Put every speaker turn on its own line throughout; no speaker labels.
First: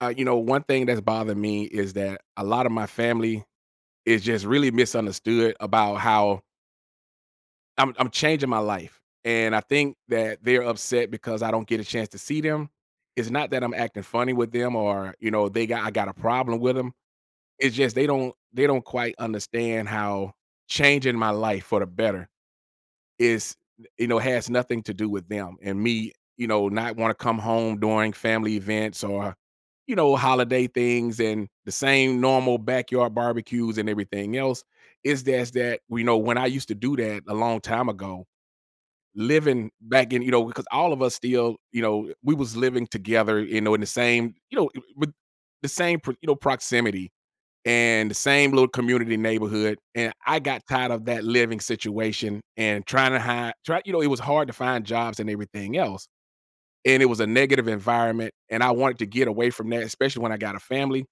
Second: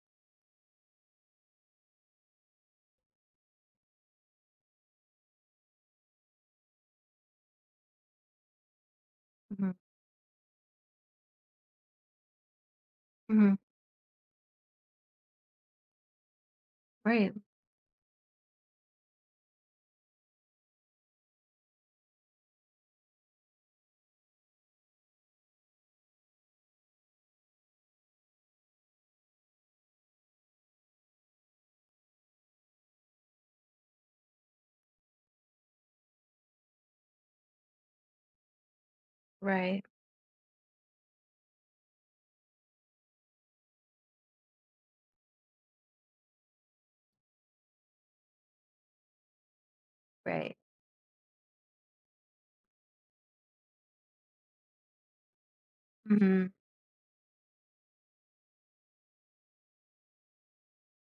One thing that's bothered me is that a lot of my family is just really misunderstood about how I'm changing my life. And I
Mhm,
think that they're upset because I don't get a chance to see them. It's not
mhm.
that I'm acting funny with them or, they got I got a problem with them.
Right,
It's just they don't quite understand how changing my life for the better is has nothing to do with them and me, not wanna come home during family events or, holiday things and the same normal backyard barbecues and everything else. Is just that, we know, when I used to do that a long time ago, living
right,
back in because all of us still, we was living together, in the same, with the same pro proximity and the same little community neighborhood, and I
right.
got tired of that living situation and trying to hide try it was hard to find jobs and everything else,
Mhm,
and it was a negative environment, and I wanted to get away from that, especially when I got a family,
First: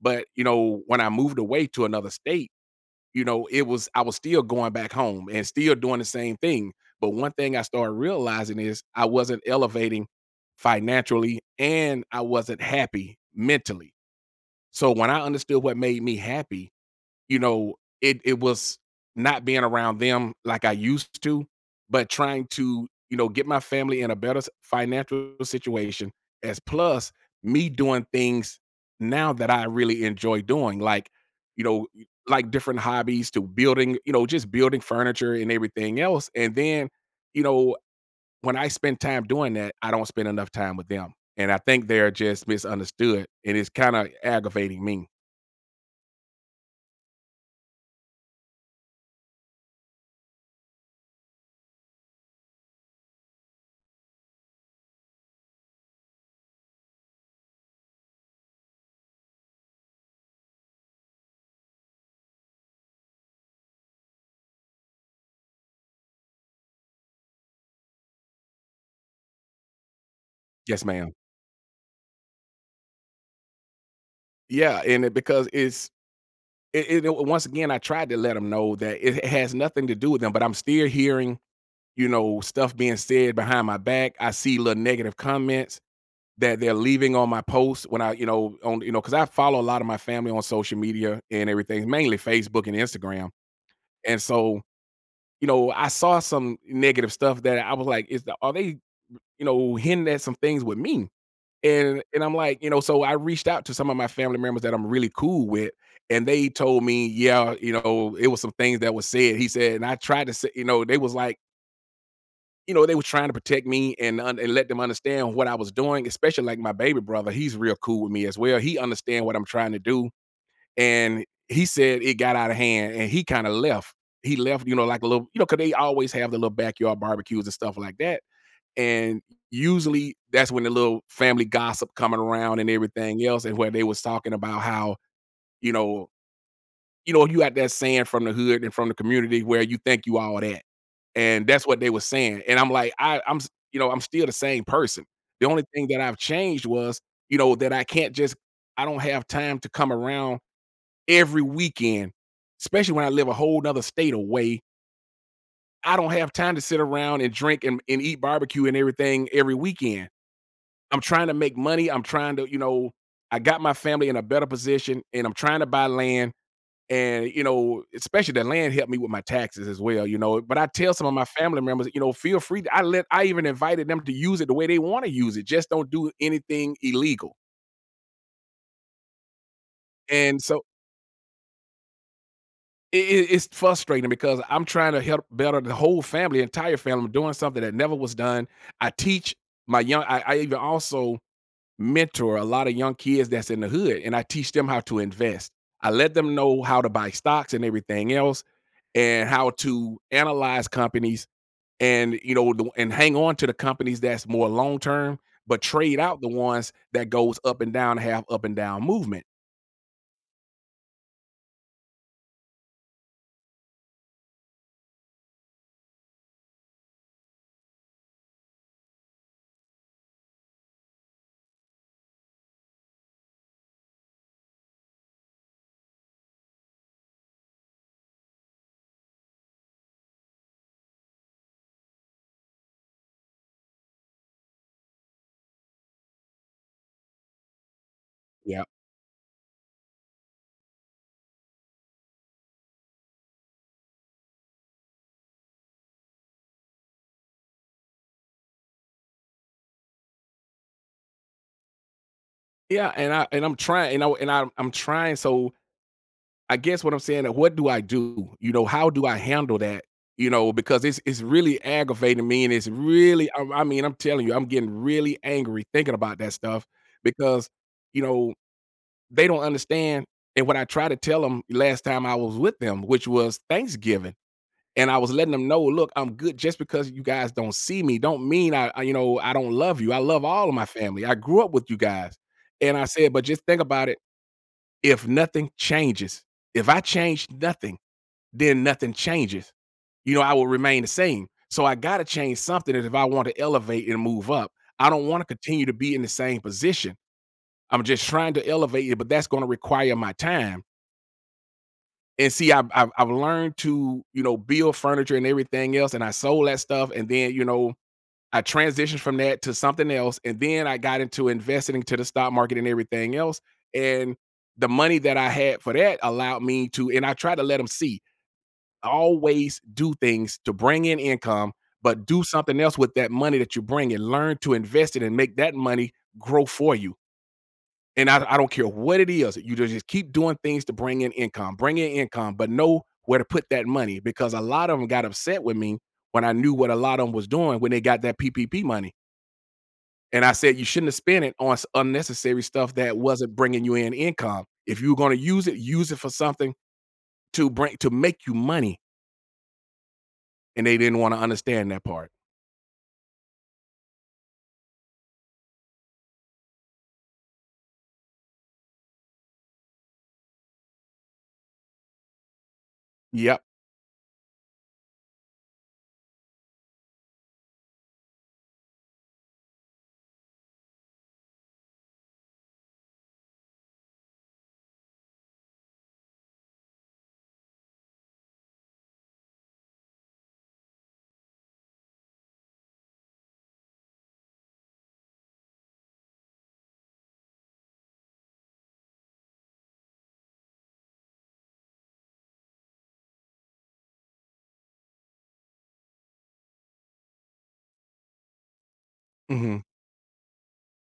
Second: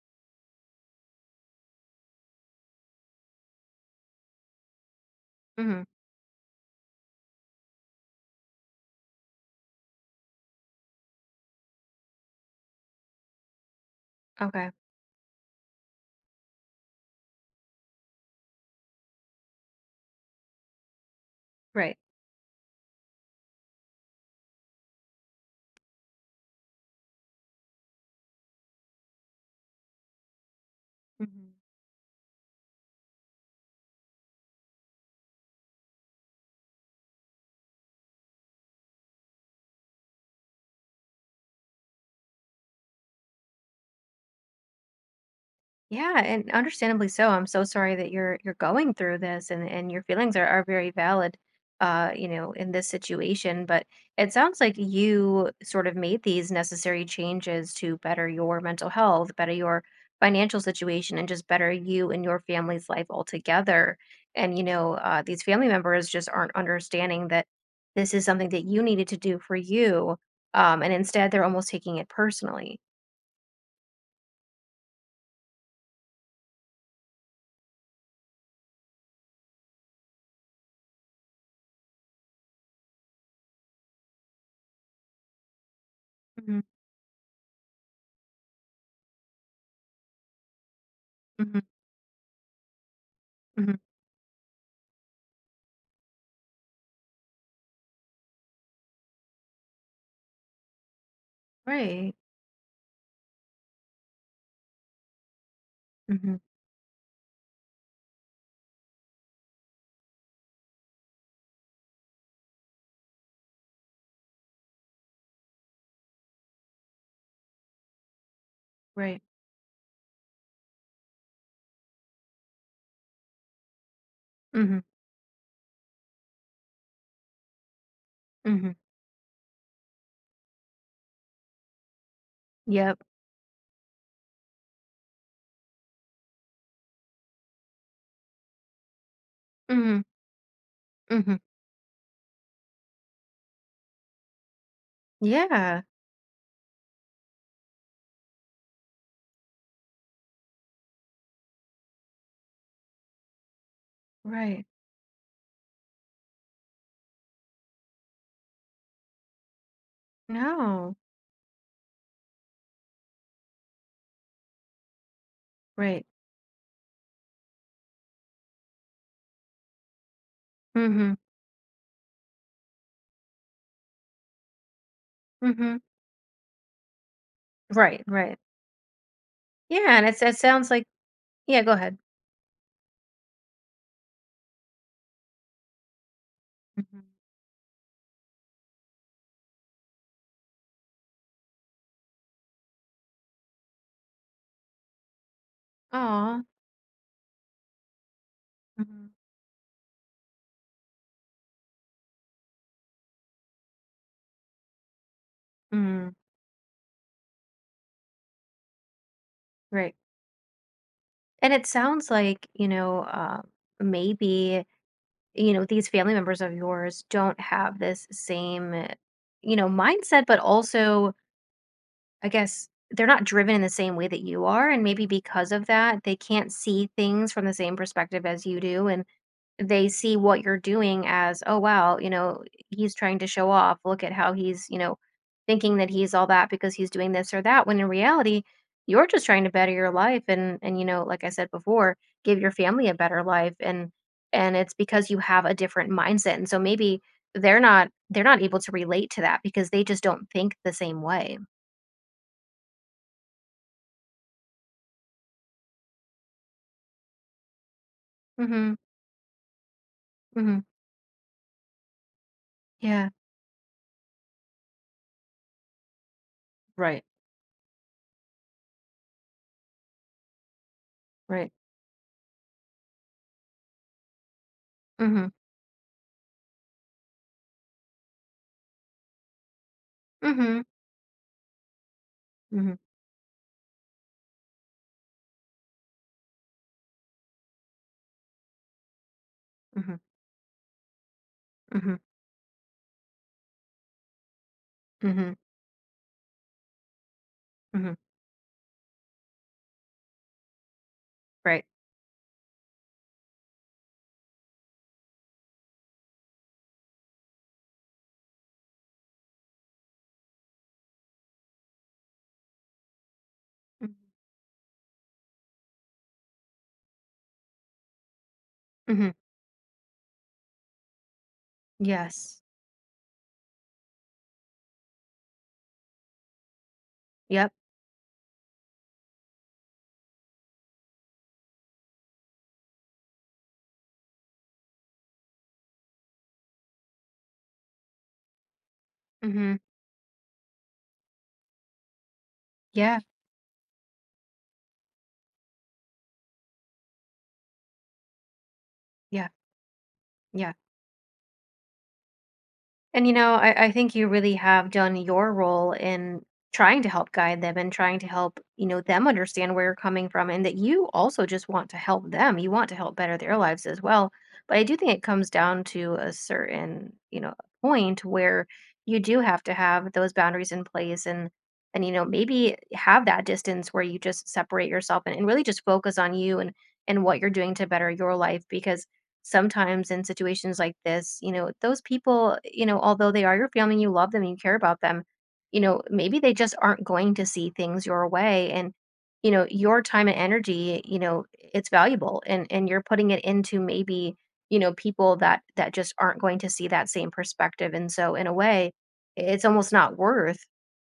but, when I moved away to another state, it was I was still going back home and still
mhm.
doing the same thing, but one thing I started realizing is I wasn't elevating financially, and I wasn't happy mentally,
Okay,
so when I understood what made me happy, you know, it was not being around them like I used to,
right.
but trying to, get my family in a better s financial situation as plus me doing things now that I really enjoy doing,
Mhm.
you know, like different hobbies to building, just building furniture and everything else, and then, you know, when I spend time doing that, I don't spend enough time with them, and I think they're just misunderstood, and it's kinda aggravating me.
Yeah, and understandably so. I'm so sorry that you're going through this, and your feelings are very valid in this situation, but it sounds like you sort of made these necessary changes to better your mental health, better your financial situation, and just better you and your family's life altogether. And these family members just aren't understanding that this is something that you needed to do for you. Um,
Yes,
and
ma'am.
instead they're almost taking it personally.
Yeah, and it because it's it, it once again I tried to let them know that it has nothing to do with them, but I'm still hearing, stuff being said behind my back. I see little negative comments
Hmm.
that they're leaving on my posts when I, on because I follow a lot of my family on social media and
Hmm.
everything, mainly Facebook and Instagram.
Hmm.
And so, I saw some negative stuff that I was like, is the, are they, hinting at some things with me?
Right.
And I'm like, so I reached out to some of my family members that I'm really cool with, and
Hmm.
they told me, yeah, it was some things that was said. He said, and I tried to say, they was like, they was trying to protect me and un- and let them understand what I was doing, especially like my baby brother. He's real cool with me as well. He
Right.
understand what I'm trying to do, and he said it got out of hand, and he kind of left. He left,
Mhm.
like a little, because they always have the little backyard barbecues and stuff like that
Mhm.
and usually that's when the little family gossip coming around and
Yep.
everything else, and where they was talking about how, you know you got that saying from the hood and from the community where you
Mhm.
think you all that,
Mhm.
and that's what they were saying, and I'm like, I I'm s I'm still the same person. The only
Yeah.
thing that I've changed was, that I can't just I don't have time to come around every weekend, especially when I live a whole 'nother state away.
Right.
I don't have time to sit around and drink and eat barbecue and everything every weekend.
No.
I'm trying to make money. I'm trying to, I got my family in a better position and I'm trying to buy
Right.
land. And, especially the land helped me with my taxes as well, you know. But I tell some of
Mhm.
my family members, feel free. To- I let, I even invited them to use it the way they want to use it. Just
Mhm.
don't do anything illegal.
Right. Right. Yeah. It
And so
sounds like, yeah, go ahead.
it- it's frustrating because I'm trying to help better the whole family, entire
Mhm.
family. I'm doing something that never was done. I teach my young, I even also mentor a lot of young kids that's in the hood and I teach them how to invest. I let them
Aw.
know how to buy stocks and everything else
Mhm.
and how to analyze companies and the, and hang on to the companies that's more long term but trade
Mm.
out the ones that goes up and down have up and down movement.
Right. And it sounds like, maybe, these family members of yours don't have this same, mindset, but also I guess they're not driven in the same way that you are. And maybe because of that, they can't see things from the same perspective as you do. And they see what you're doing as, oh, wow, he's trying to show off. Look at how he's, thinking that he's all that because he's doing this or that. When in reality,
Yeah.
you're just trying to better your life, and you know, like I said before, give your family a better life, and it's because you have a different mindset, and so maybe they're not able to relate to that because they just don't think the same way.
yeah and I and I'm trying and I, I'm trying so I guess what I'm saying, what do I do? You know,
Hmm.
how do I handle that? You know,
Mhm.
because it's really aggravating me, and it's
Yeah.
really, I mean, I'm telling you, I'm getting really angry thinking about that stuff
Right.
because you know they don't understand. And what I tried to tell them
Right.
last time I was with them, which was Thanksgiving, and I was
Mhm.
letting them know, look, I'm good. Just because you guys don't see me, don't mean I I don't love you. I love all of
Mhm.
my family. I grew up with you guys, and
Mhm.
I said, but just think about it. If nothing changes, if I change nothing then nothing changes.
Mhm.
You know, I will remain the same. So I
Mhm.
got to change something if I want to elevate and move up. I don't want to
Mhm.
continue to be in the same position. I'm
Mhm.
just trying to elevate it, but that's going to require my time.
Right.
And see, I've learned to build furniture and everything else, and I sold that stuff, and then I transitioned from that to something else, and then I got into investing into the stock market and everything else,
Mhm.
and the money that I had for that allowed me to, and I try to let them see
Mhm.
always do things to bring in income, but do
Yes.
something else with that money that you bring and learn to invest it and make that money grow for you.
Yep.
And I don't care what it is, you just keep doing things to bring in income, but know where to put that money because a lot of them got upset with me when I knew what a lot of them was doing when they got that PPP money.
Mhm.
And I said, you shouldn't have spent it on s- unnecessary stuff that
Yeah.
wasn't bringing you in income. If you were going to use it for something to bring to make you money.
Yeah. Yeah.
And they didn't want to understand that part.
And I think you really have done your role in trying to help guide them and trying to help, them understand where you're coming from, and that you also just want to help them. You want to help better their
Yep.
lives as well. But I do think it comes down to a certain, point where you do have to have those boundaries in place, and you know, maybe have that distance where you just separate yourself, and really just focus on you and what you're doing to better your life, because sometimes in situations like this, those people, although they are your family, you love them, you care about them, maybe they just aren't going to see things your way. And, your time and energy, it's valuable, and you're putting it into maybe, people that, just aren't going to see that same perspective. And so in a way, it's
Mhm.
almost not worth,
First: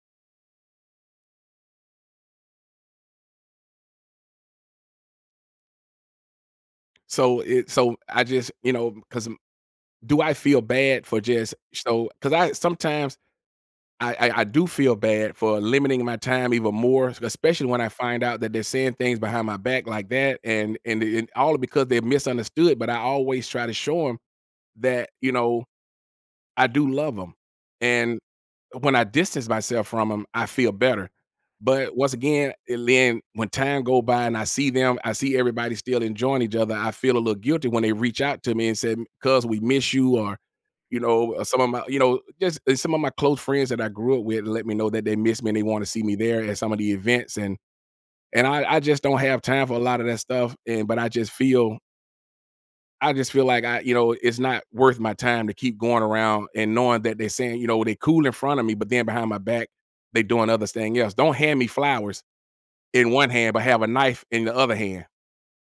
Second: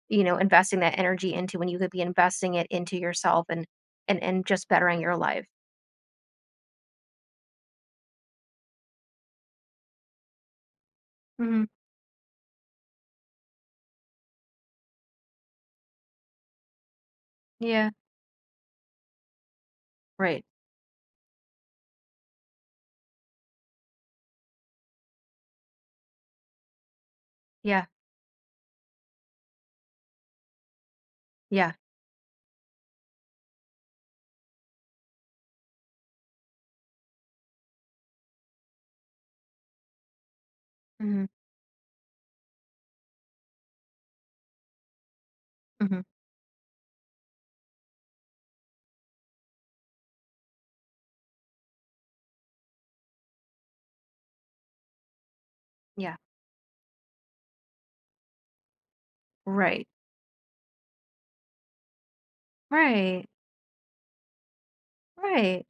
investing that energy into when you could be investing it into yourself, and just bettering your life.
So it so I just, you know. Cause do I feel bad for just
Hmm.
So cause I sometimes I do feel bad for limiting my time even more, especially when I
Yeah.
find out that they're saying things behind my back like that
Right.
and all because they're misunderstood, but I always try to show them that, I do love them,
Yeah.
And when I distance myself from them, I feel better,
Yeah.
but once again, and then when time go by and I see them, I see everybody still enjoying each other, I feel a little guilty when they reach out to me and say, "Cuz, we miss you," or,
Mhm,
some of my just some of my close friends that I grew up with let me know that they miss me and they wanna
mhm.
see me there at some of the events, and I just don't have time for a lot of that stuff, and but I just feel like I, it's not worth my time to keep going
Yeah.
around and knowing that they're saying, they cool in front of me, but then behind my back,
Right.
they doing other thing else. Don't hand me flowers in
Right.
one hand, but have a knife in the other hand.
Right.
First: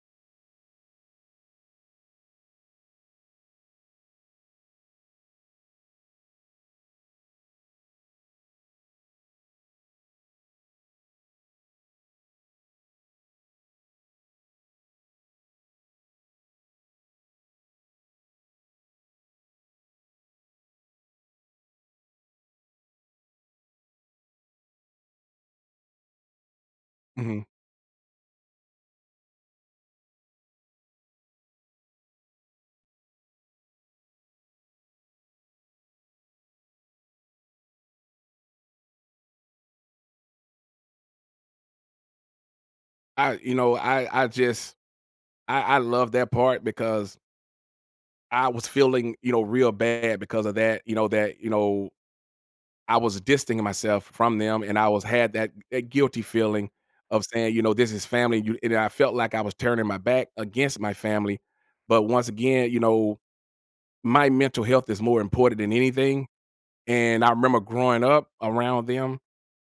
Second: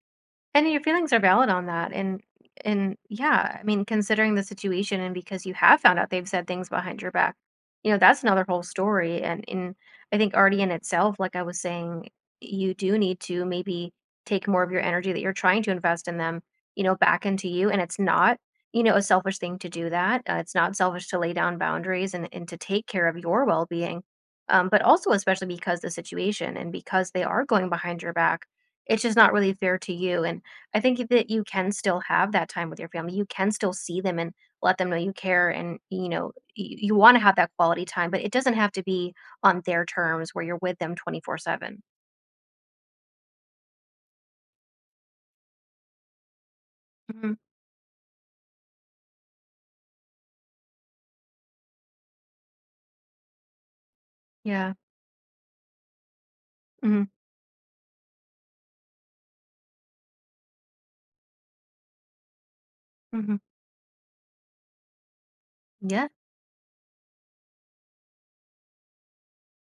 And your feelings are valid on that. And yeah, I mean, considering the situation and because you have found out they've said things behind your back, that's another whole story. And in I think already in itself, like I was saying, you do need to maybe take more of your energy that you're trying to invest in them, back into you. And it's not, a selfish thing to do that. It's not selfish to lay down boundaries, and to take care of your well being. But also, especially because the situation and because they
Mhm.
are going behind your back, it's just not really fair to you. And I think that you can still have that time with your family. You can still see them and let them know you care, and you want to have that quality time, but it doesn't have to be on their terms where you're with them 24/7.
I, I just, I love that part because
Mhm.
I was feeling, real bad because of that. You know that, I was distancing myself from them,
Yeah.
and I was had that guilty feeling
Mhm.
of saying, "This is family," you and I felt like I was turning my back against my family, but once again,
Mhm.
my mental health is more important than
Yeah.
anything, and I remember growing up around them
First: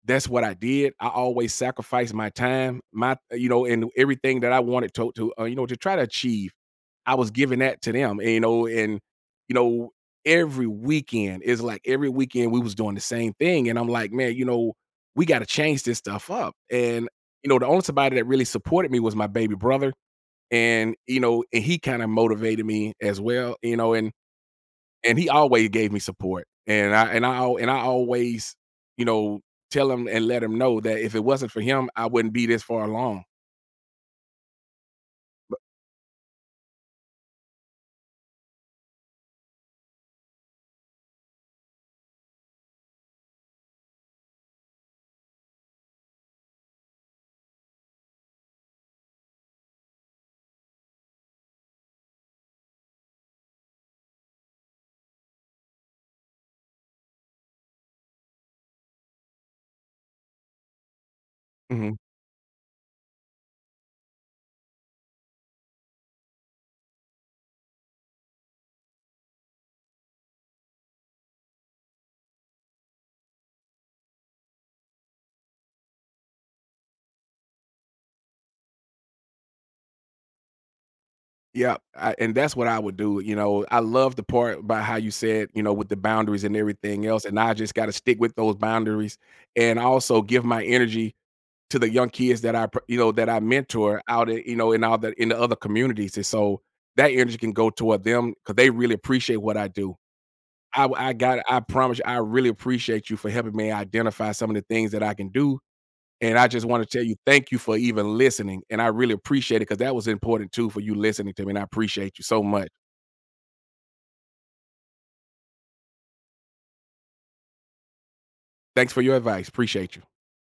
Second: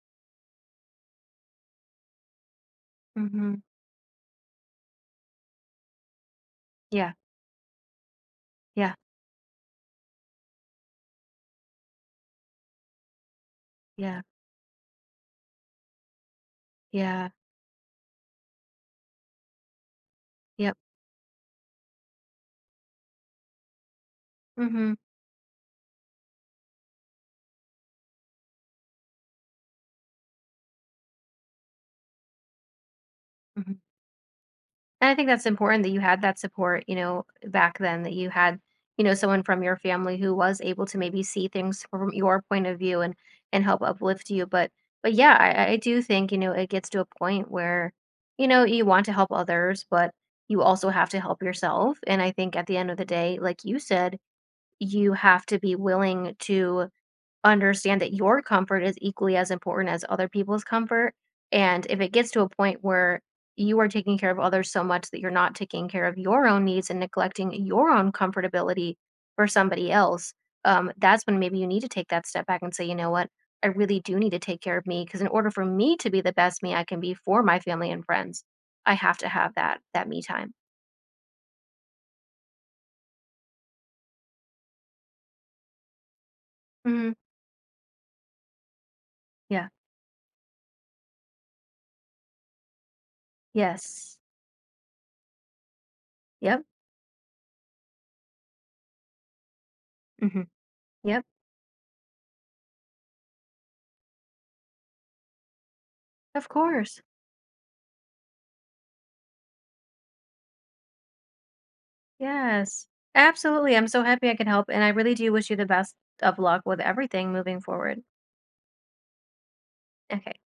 that's what I did. I always sacrificed my time, my
Mhm.
and everything that I wanted to to try to achieve.
Yeah.
I was giving that to them, and,
Yeah.
and you know, every weekend is like every weekend we was doing the same thing, and I'm like,
Yeah.
man, we got to change this stuff up. And
Yeah.
the only somebody that really supported me was my baby brother,
Yep.
and and he kind of motivated me as well,
Mhm.
and he always gave me support, and I always, you know, tell him and let him know that if it wasn't for him, I wouldn't be this far along.
Mhm. And I think that's important that you had that support, back then, that you had, someone from your family who was able to maybe see things from your point of view and help uplift you. But yeah, I do think, it gets to a point where, you want to help others, but you also have to help yourself. And I think at the end of the day, like you said, you have to be willing to understand that your comfort is equally as important as other people's comfort. And
Hmm.
if it gets to a point where you are taking care of others so much that you're not taking care of your own needs and neglecting your own comfortability for somebody else, that's when maybe you need to take that step back and say, you know what, I really do need to take care of me, because in order for me to be the best me I can be for my family and friends, I have to have that me time.
Yeah, I, and that's what I would do. You know, I love the part about how you said, with the boundaries and everything
Hmm.
else, and I just got to stick with those boundaries,
Yeah.
and also give my energy to the young kids that I, pr- that I mentor
Yes.
out, in, in all the other communities, and so
Yep.
that energy can go toward them because they really appreciate what I do.
Hmm.
I I
Yep.
got I promise you, I really appreciate you for helping me identify some of the things that I can do, and
Of
I just wanna
course.
tell you thank you for even listening, and I really appreciate it because that was important too for you listening to me, and I appreciate you so much.
Yes. Absolutely. I'm so happy I could help, and I really do wish you the best of luck with everything moving forward.
Thanks for your advice, appreciate you.
Okay.